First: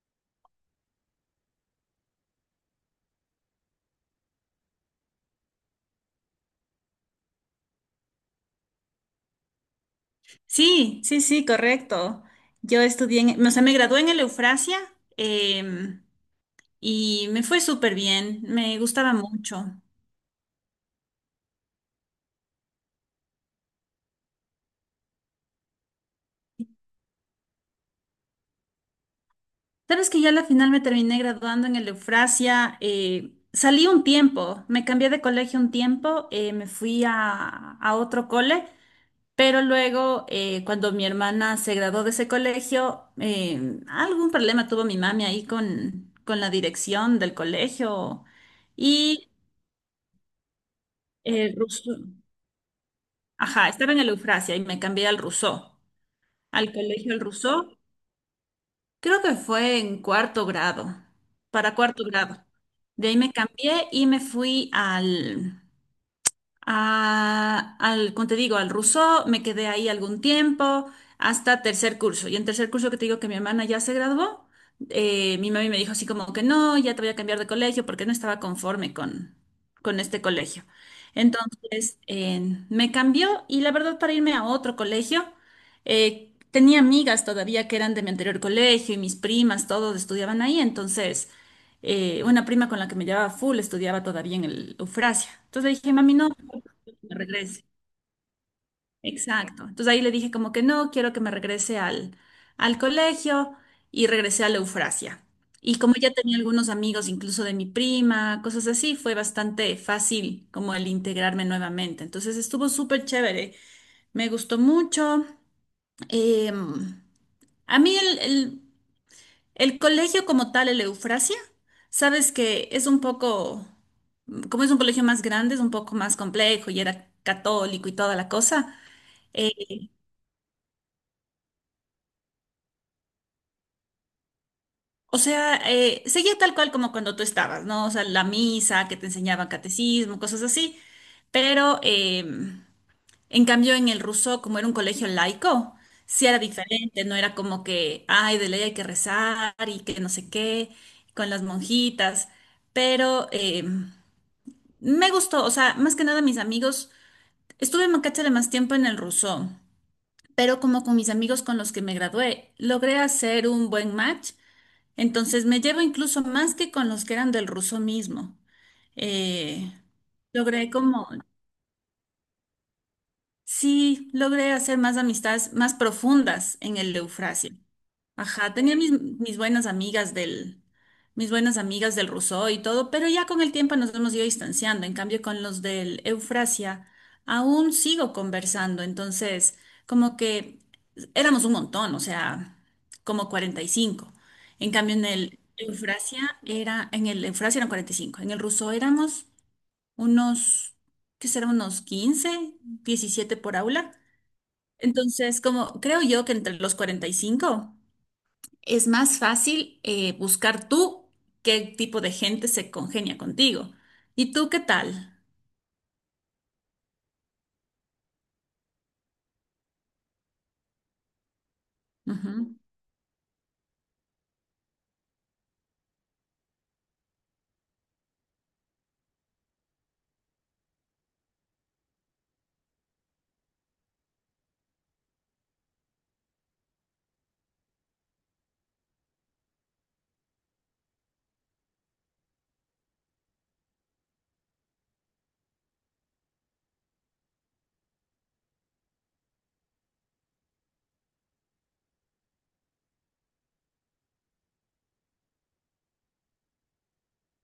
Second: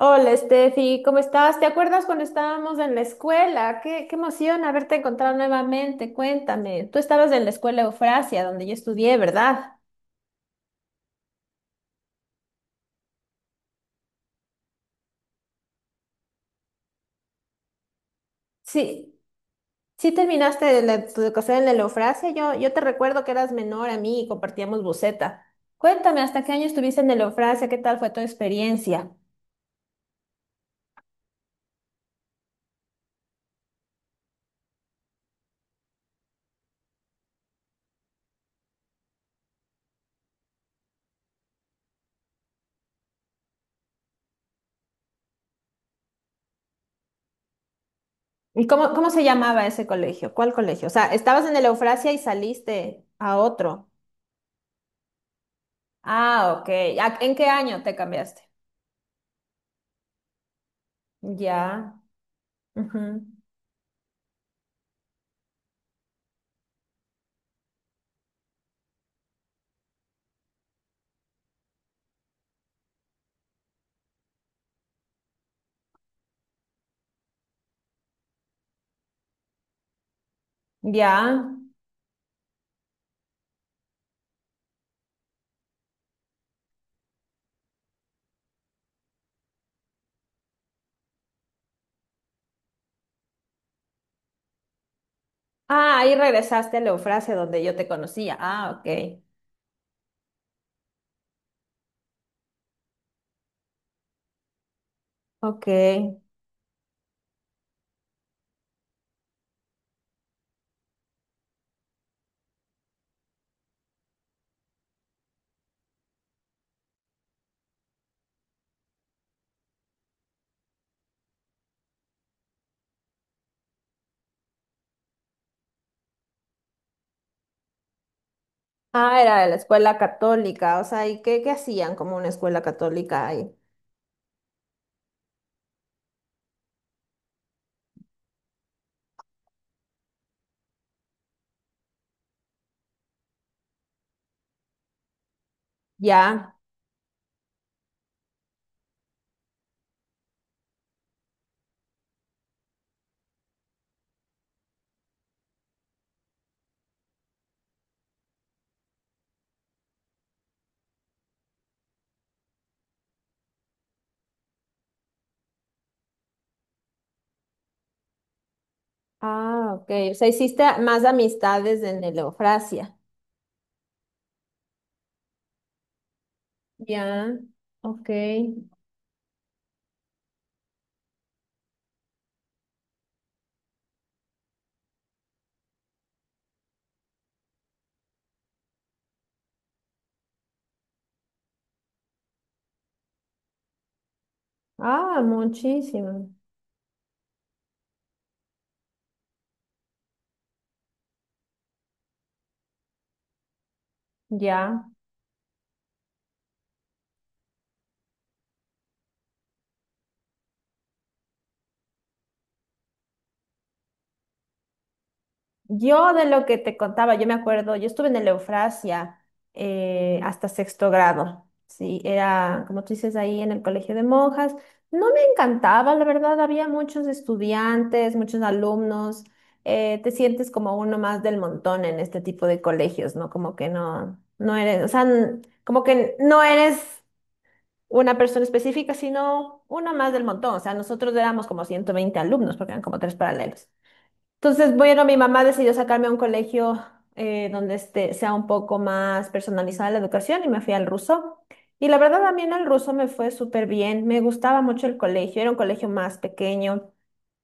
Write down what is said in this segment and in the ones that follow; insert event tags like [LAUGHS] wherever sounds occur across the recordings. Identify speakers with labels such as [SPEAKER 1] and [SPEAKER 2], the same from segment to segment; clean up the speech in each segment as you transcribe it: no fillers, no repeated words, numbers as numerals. [SPEAKER 1] Hola, Steffi, ¿cómo estás? ¿Te acuerdas cuando estábamos en la escuela? Qué emoción haberte encontrado nuevamente. Cuéntame, tú estabas en la escuela Eufrasia, donde yo estudié, ¿verdad?
[SPEAKER 2] Sí, sí, sí, correcto. Yo estudié, o sea, me gradué en el Eufrasia em, y me fue súper bien, me gustaba
[SPEAKER 1] Sí,
[SPEAKER 2] mucho.
[SPEAKER 1] sí terminaste tu educación en la Eufrasia. Yo te recuerdo que eras menor a mí y compartíamos buceta. Cuéntame, ¿hasta qué año estuviste en la Eufrasia? ¿Qué tal fue tu experiencia?
[SPEAKER 2] Sabes que yo a la final me terminé graduando en el Eufrasia, salí un tiempo, me cambié de colegio un tiempo, me fui a otro cole, pero luego cuando mi hermana se graduó de ese colegio, algún problema tuvo mi mami ahí con la dirección del colegio
[SPEAKER 1] ¿Y cómo se
[SPEAKER 2] y...
[SPEAKER 1] llamaba ese colegio? ¿Cuál colegio? O sea, estabas en
[SPEAKER 2] eh,
[SPEAKER 1] la Eufrasia y saliste a
[SPEAKER 2] Ajá,
[SPEAKER 1] otro.
[SPEAKER 2] estaba en el Eufrasia y me cambié al Rousseau,
[SPEAKER 1] Ah, ok.
[SPEAKER 2] al colegio del
[SPEAKER 1] ¿En qué
[SPEAKER 2] Rousseau.
[SPEAKER 1] año te cambiaste?
[SPEAKER 2] Creo que fue en cuarto grado, para
[SPEAKER 1] Ya.
[SPEAKER 2] cuarto grado.
[SPEAKER 1] Ujú.
[SPEAKER 2] De ahí me cambié y me fui al, como te digo, al Rousseau, me quedé ahí algún tiempo, hasta tercer curso. Y en tercer curso que te digo que mi hermana ya se graduó, mi mami me dijo así como que no, ya te voy a cambiar de colegio porque no estaba conforme con este colegio.
[SPEAKER 1] Ya.
[SPEAKER 2] Entonces, me cambió y la verdad para irme a otro colegio, tenía amigas todavía que eran de mi anterior colegio y mis primas, todos estudiaban ahí, entonces una prima con la que me llevaba full estudiaba todavía en el Eufrasia. Entonces le dije,
[SPEAKER 1] Ah, ahí
[SPEAKER 2] mami, no,
[SPEAKER 1] regresaste a la
[SPEAKER 2] me
[SPEAKER 1] frase donde
[SPEAKER 2] regrese.
[SPEAKER 1] yo te conocía. Ah, ok.
[SPEAKER 2] Exacto. Entonces ahí le dije como que no, quiero que me regrese al, al colegio y regresé a la Eufrasia.
[SPEAKER 1] Ok.
[SPEAKER 2] Y como ya tenía algunos amigos, incluso de mi prima, cosas así, fue bastante fácil como el integrarme nuevamente. Entonces estuvo súper chévere, me gustó mucho. Eh, a mí el colegio como tal, el Eufrasia, sabes que es un poco, como es un colegio más grande, es un poco más complejo y era católico y toda la cosa.
[SPEAKER 1] Ah, era de la
[SPEAKER 2] eh,
[SPEAKER 1] escuela católica. O sea, ¿y qué hacían como una escuela católica ahí?
[SPEAKER 2] O sea, seguía tal cual como cuando tú estabas, ¿no? O sea, la misa, que te enseñaban catecismo, cosas así. Pero, en cambio, en el ruso, como era un colegio laico, sí era
[SPEAKER 1] Ya.
[SPEAKER 2] diferente, no era como que, ay, de ley hay que rezar y que no sé qué, con las monjitas. Pero me gustó, o sea, más que nada mis amigos, estuve en Macachale más tiempo en el ruso, pero como con mis amigos con los que me gradué, logré hacer un buen match entonces me llevo incluso más que con los que eran del ruso mismo. Eh,
[SPEAKER 1] Ah, ok. O sea, hiciste
[SPEAKER 2] logré
[SPEAKER 1] más
[SPEAKER 2] como,
[SPEAKER 1] amistades en Eleofrasia.
[SPEAKER 2] sí, logré hacer más amistades más profundas en el
[SPEAKER 1] Ya.
[SPEAKER 2] Eufrasia.
[SPEAKER 1] Ok.
[SPEAKER 2] Ajá, tenía mis buenas amigas del, mis buenas amigas del Rousseau y todo, pero ya con el tiempo nos hemos ido distanciando. En cambio, con los del Eufrasia, aún sigo conversando. Entonces, como que éramos un montón, o sea, como 45. En cambio,
[SPEAKER 1] Ah, muchísimo.
[SPEAKER 2] en el Eufrasia eran 45. En el Rousseau éramos unos, ¿qué será? Unos 15, 17 por aula.
[SPEAKER 1] Ya.
[SPEAKER 2] Entonces, como creo yo que entre los 45 es más fácil buscar tú qué tipo de gente se congenia contigo. ¿Y tú qué tal?
[SPEAKER 1] Yo de lo que te contaba, yo me acuerdo, yo estuve en el Eufrasia hasta sexto grado, sí,
[SPEAKER 2] Ujú.
[SPEAKER 1] era, como tú dices, ahí en el colegio de monjas. No me encantaba, la verdad, había muchos estudiantes, muchos alumnos, te sientes como uno más del montón en este tipo de colegios, ¿no? Como que no eres, o sea, como que no eres una persona específica, sino uno más del montón, o sea, nosotros éramos como 120 alumnos, porque eran como tres paralelos. Entonces, bueno, mi mamá decidió sacarme a un colegio donde este, sea un poco más personalizada la educación y me fui al ruso. Y la verdad, también mí el ruso me fue súper bien. Me gustaba mucho el colegio. Era un colegio más pequeño.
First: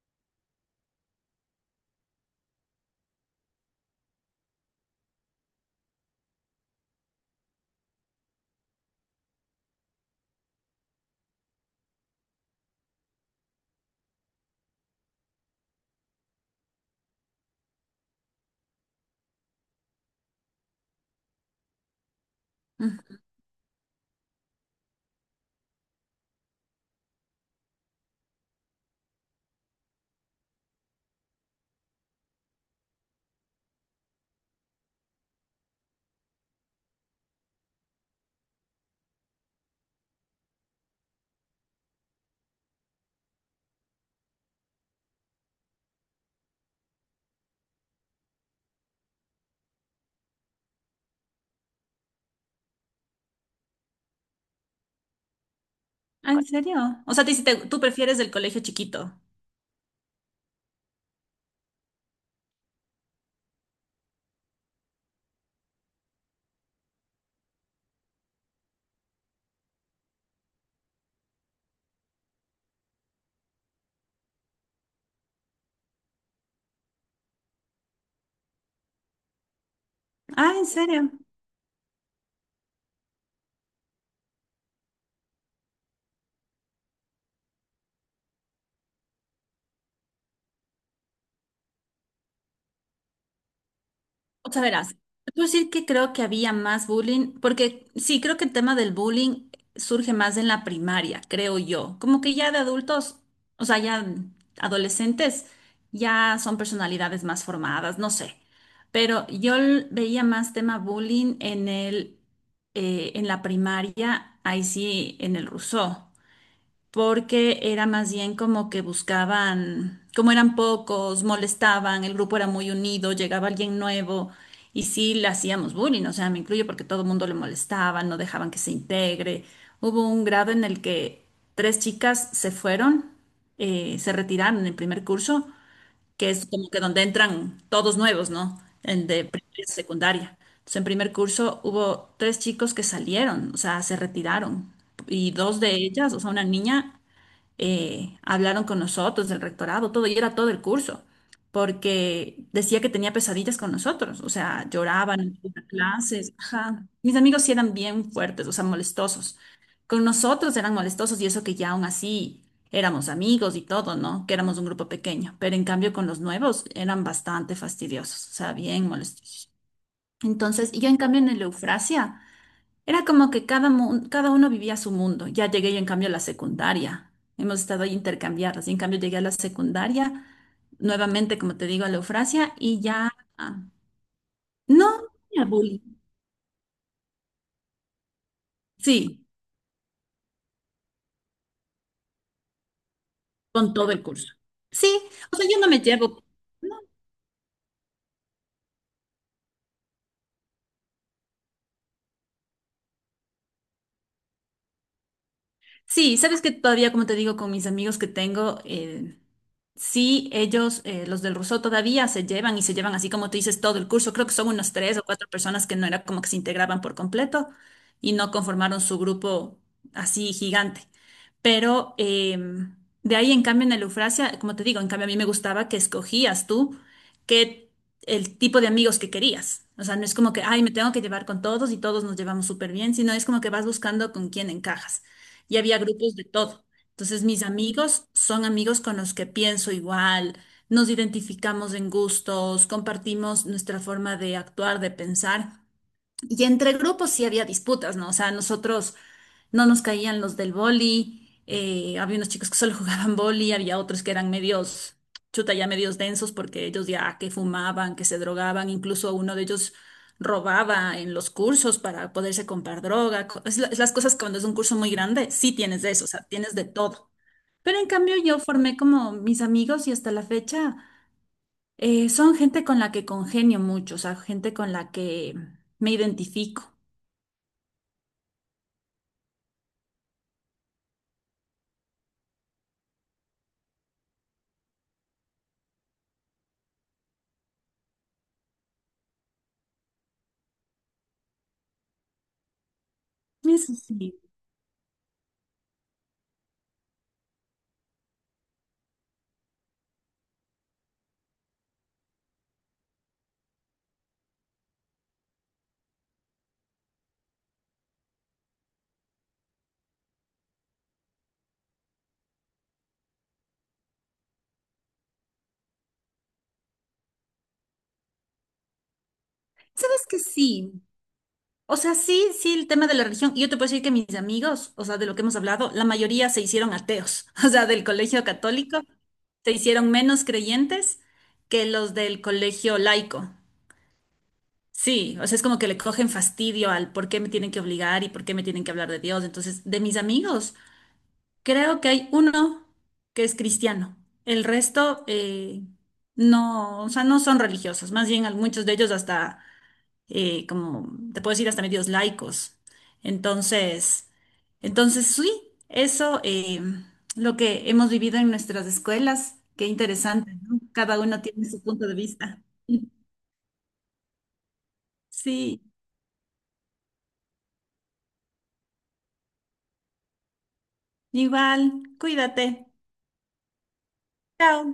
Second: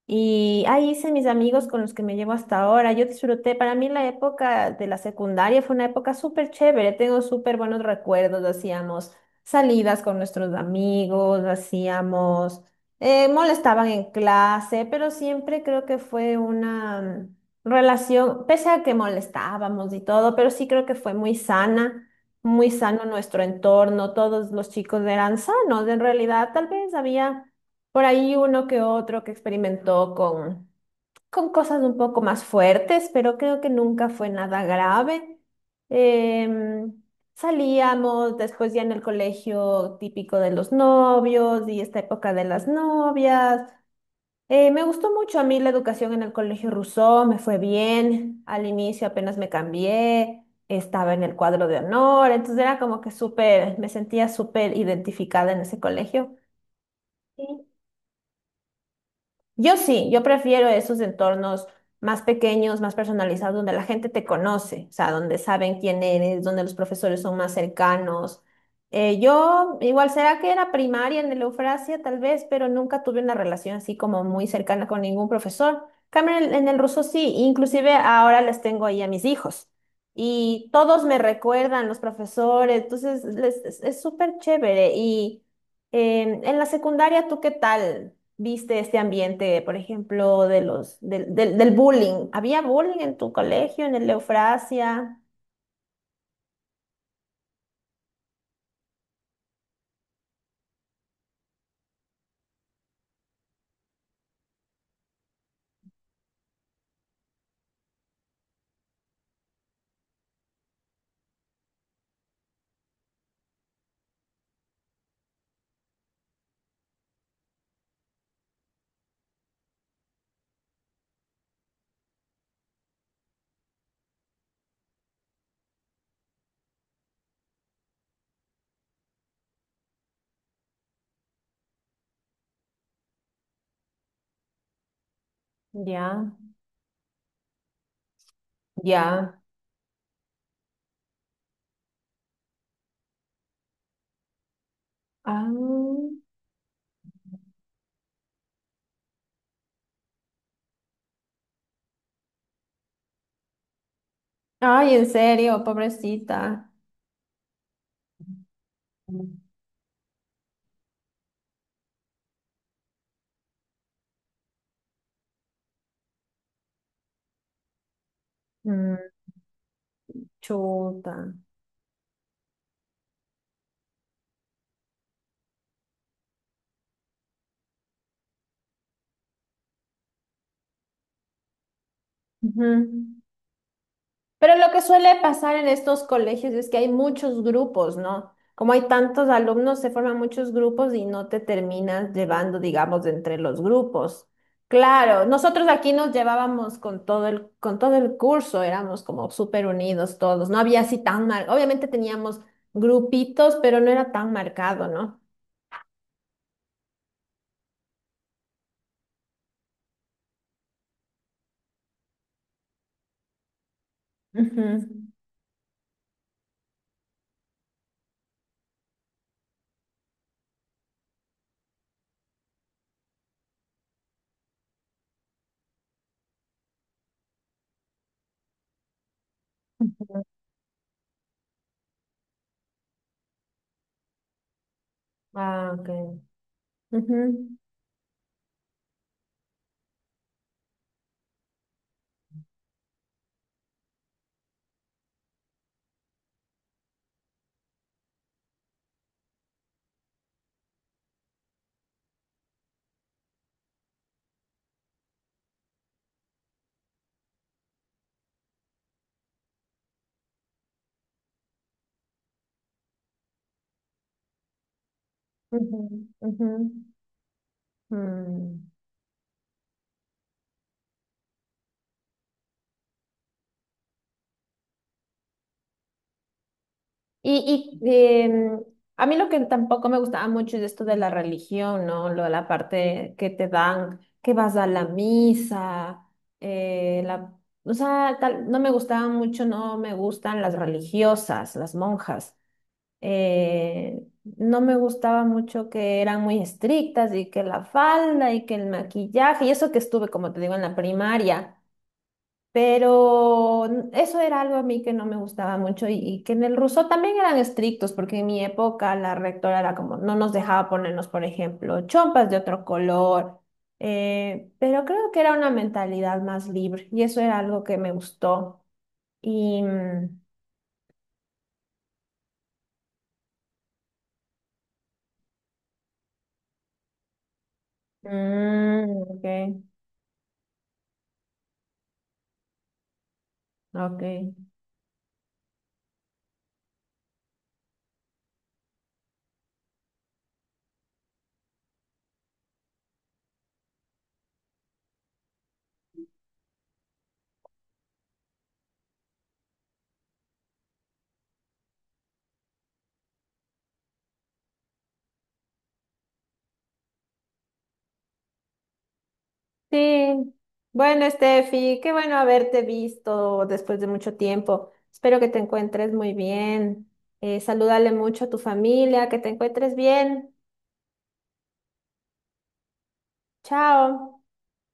[SPEAKER 1] Y ahí hice mis amigos con los que me llevo hasta ahora. Yo disfruté, para mí la época de la secundaria fue una época súper chévere. Tengo súper buenos recuerdos. Hacíamos salidas con nuestros amigos, hacíamos, molestaban en clase, pero siempre creo que fue una relación, pese a que molestábamos y todo, pero sí creo que fue muy sana. Muy sano
[SPEAKER 2] Mm.
[SPEAKER 1] nuestro entorno, todos los chicos eran sanos, en realidad tal vez había por ahí uno que otro que experimentó con cosas un poco más fuertes, pero creo que nunca fue nada grave. Em, Salíamos después ya en el colegio típico de los novios y esta época de las novias. Me gustó mucho a mí la educación en el colegio Rousseau, me fue bien. Al inicio apenas me cambié, estaba en el cuadro de honor, entonces era como que súper, me sentía súper identificada en ese
[SPEAKER 2] Ah,
[SPEAKER 1] colegio.
[SPEAKER 2] ¿en serio? O sea,
[SPEAKER 1] Sí.
[SPEAKER 2] tú prefieres el colegio chiquito.
[SPEAKER 1] Yo sí, yo prefiero esos entornos más pequeños, más personalizados, donde la gente te conoce, o sea, donde saben quién eres, donde los profesores son más cercanos. Yo, igual, será que era primaria en el Eufrasia, tal vez, pero nunca tuve una relación así como muy cercana con ningún profesor. Cambio en el ruso sí, inclusive ahora les tengo ahí a mis hijos.
[SPEAKER 2] Ah, ¿en
[SPEAKER 1] Y todos
[SPEAKER 2] serio?
[SPEAKER 1] me recuerdan, los profesores, entonces es súper chévere. Y en la secundaria, ¿tú qué tal? ¿Viste este ambiente, por ejemplo, de del bullying? ¿Había bullying en tu colegio, en el
[SPEAKER 2] O sea, verás,
[SPEAKER 1] Eufrasia?
[SPEAKER 2] te puedo decir que creo que había más bullying, porque sí, creo que el tema del bullying surge más en la primaria, creo yo. Como que ya de adultos, o sea, ya adolescentes, ya son personalidades más formadas, no sé. Pero yo veía más tema bullying en en la primaria, ahí sí, en el Rousseau porque era más bien como que buscaban, como eran pocos, molestaban, el grupo era muy unido, llegaba alguien nuevo y sí le hacíamos bullying, o sea, me incluyo porque todo el mundo le molestaba, no dejaban que se integre. Hubo un grado en el que tres chicas se fueron, se retiraron en el primer curso, que
[SPEAKER 1] Ya,
[SPEAKER 2] es como que donde entran todos nuevos, ¿no? El de
[SPEAKER 1] ya.
[SPEAKER 2] primaria y secundaria. Entonces, en primer curso hubo tres chicos que salieron, o sea, se retiraron. Y dos de ellas,
[SPEAKER 1] Ah,
[SPEAKER 2] o sea, una niña hablaron con nosotros del rectorado, todo, y era todo el curso, porque decía que tenía pesadillas con nosotros, o sea,
[SPEAKER 1] ay, en
[SPEAKER 2] lloraban en
[SPEAKER 1] serio,
[SPEAKER 2] las clases,
[SPEAKER 1] pobrecita.
[SPEAKER 2] ajá. Mis amigos sí eran bien fuertes, o sea, molestosos. Con nosotros eran molestosos y eso que ya aún así éramos amigos y todo, ¿no? Que éramos un grupo pequeño, pero en cambio con los nuevos eran bastante fastidiosos, o sea, bien
[SPEAKER 1] Mm.
[SPEAKER 2] molestosos. Entonces, y yo en cambio en
[SPEAKER 1] Chuta.
[SPEAKER 2] el Eufrasia. Era como que cada uno vivía su mundo. Ya llegué yo en cambio a la secundaria. Hemos estado ahí intercambiadas. Y en cambio llegué a la secundaria, nuevamente, como te digo, a la Eufrasia
[SPEAKER 1] Ujú.
[SPEAKER 2] y ya... ah,
[SPEAKER 1] Pero lo
[SPEAKER 2] No,
[SPEAKER 1] que
[SPEAKER 2] no
[SPEAKER 1] suele
[SPEAKER 2] tenía
[SPEAKER 1] pasar en
[SPEAKER 2] bullying.
[SPEAKER 1] estos colegios es que hay muchos grupos, ¿no? Como hay
[SPEAKER 2] Sí,
[SPEAKER 1] tantos alumnos, se forman muchos grupos y no te terminas llevando, digamos, entre los
[SPEAKER 2] con todo el
[SPEAKER 1] grupos.
[SPEAKER 2] curso. Sí,
[SPEAKER 1] Claro,
[SPEAKER 2] o sea, yo
[SPEAKER 1] nosotros
[SPEAKER 2] no me
[SPEAKER 1] aquí nos
[SPEAKER 2] llevo.
[SPEAKER 1] llevábamos con todo el curso, éramos como súper unidos todos, no había así tan mal, obviamente teníamos grupitos, pero no era tan marcado, ¿no?
[SPEAKER 2] Sí, sabes que todavía, como te digo, con mis amigos que tengo, sí, ellos, los del Rousseau, todavía se llevan y se llevan así como tú dices todo el curso. Creo que son unas tres
[SPEAKER 1] Ujú.
[SPEAKER 2] o cuatro personas que no era como que se integraban por completo y no conformaron su grupo así gigante. Pero de ahí, en cambio, en el Eufrasia, como te digo, en cambio a mí me gustaba que escogías tú que el tipo de amigos que querías. O sea, no es
[SPEAKER 1] Ujú.
[SPEAKER 2] como que, ay, me tengo que llevar con todos y todos nos llevamos súper bien, sino es como que vas buscando con quién encajas. Y
[SPEAKER 1] Ah,
[SPEAKER 2] había
[SPEAKER 1] ok.
[SPEAKER 2] grupos de todo. Entonces, mis
[SPEAKER 1] Ujú,
[SPEAKER 2] amigos son amigos con los que pienso igual, nos identificamos en gustos, compartimos nuestra forma de actuar, de pensar. Y entre grupos sí había disputas, ¿no? O sea, nosotros no nos caían los del boli, había unos chicos que solo [LAUGHS] jugaban boli, había otros que eran medios, chuta, ya medios densos porque ellos ya que fumaban, que se drogaban, incluso uno de ellos robaba en los cursos para poderse comprar droga. Es las cosas que cuando es un curso muy grande, sí
[SPEAKER 1] ujú,
[SPEAKER 2] tienes de eso, o sea,
[SPEAKER 1] ujú.
[SPEAKER 2] tienes de todo. Pero en cambio yo
[SPEAKER 1] Mm.
[SPEAKER 2] formé como mis amigos y hasta la fecha son gente con la que congenio mucho, o sea, gente con la que me identifico.
[SPEAKER 1] Y a mí lo que tampoco me gustaba mucho es esto de la religión, ¿no? Lo de la parte que te dan, que vas a la misa, eh, la, o sea, tal, no me gustaban mucho, no me gustan las religiosas, las monjas.
[SPEAKER 2] Eso sí.
[SPEAKER 1] Eh,
[SPEAKER 2] Sí.
[SPEAKER 1] no me gustaba mucho que eran muy estrictas y que la falda y que el maquillaje, y eso que estuve, como te digo, en la primaria. Pero eso era algo a mí que no me gustaba mucho y que en el ruso también eran estrictos, porque en mi época la rectora era como, no nos dejaba ponernos, por ejemplo, chompas de otro color, pero creo que era una mentalidad más libre y eso era algo que me gustó. Y...
[SPEAKER 2] ¿Sabes que
[SPEAKER 1] mm,
[SPEAKER 2] sí? O sea, sí, sí, el tema de la religión. Yo te puedo decir que mis amigos, o sea, de lo que hemos hablado, la mayoría se hicieron ateos. [LAUGHS] O sea, del colegio católico
[SPEAKER 1] ok,
[SPEAKER 2] se hicieron menos creyentes que los del colegio laico.
[SPEAKER 1] ok.
[SPEAKER 2] Sí, o sea, es como que le cogen fastidio al por qué me tienen que obligar y por qué me tienen que hablar de Dios. Entonces, de mis amigos, creo que hay uno que es cristiano. El resto, no, o sea, no son religiosos. Más bien, muchos de ellos hasta como te puedo decir, hasta medios laicos. Entonces, sí, eso lo que hemos vivido en nuestras escuelas, qué interesante,
[SPEAKER 1] Sí,
[SPEAKER 2] ¿no? Cada
[SPEAKER 1] bueno,
[SPEAKER 2] uno tiene su
[SPEAKER 1] Steffi,
[SPEAKER 2] punto
[SPEAKER 1] qué
[SPEAKER 2] de
[SPEAKER 1] bueno
[SPEAKER 2] vista.
[SPEAKER 1] haberte
[SPEAKER 2] [LAUGHS]
[SPEAKER 1] visto después de mucho tiempo. Espero que te
[SPEAKER 2] Sí,
[SPEAKER 1] encuentres muy bien. Salúdale mucho a tu familia, que te encuentres bien.
[SPEAKER 2] igual, cuídate.
[SPEAKER 1] Chao.
[SPEAKER 2] Chao.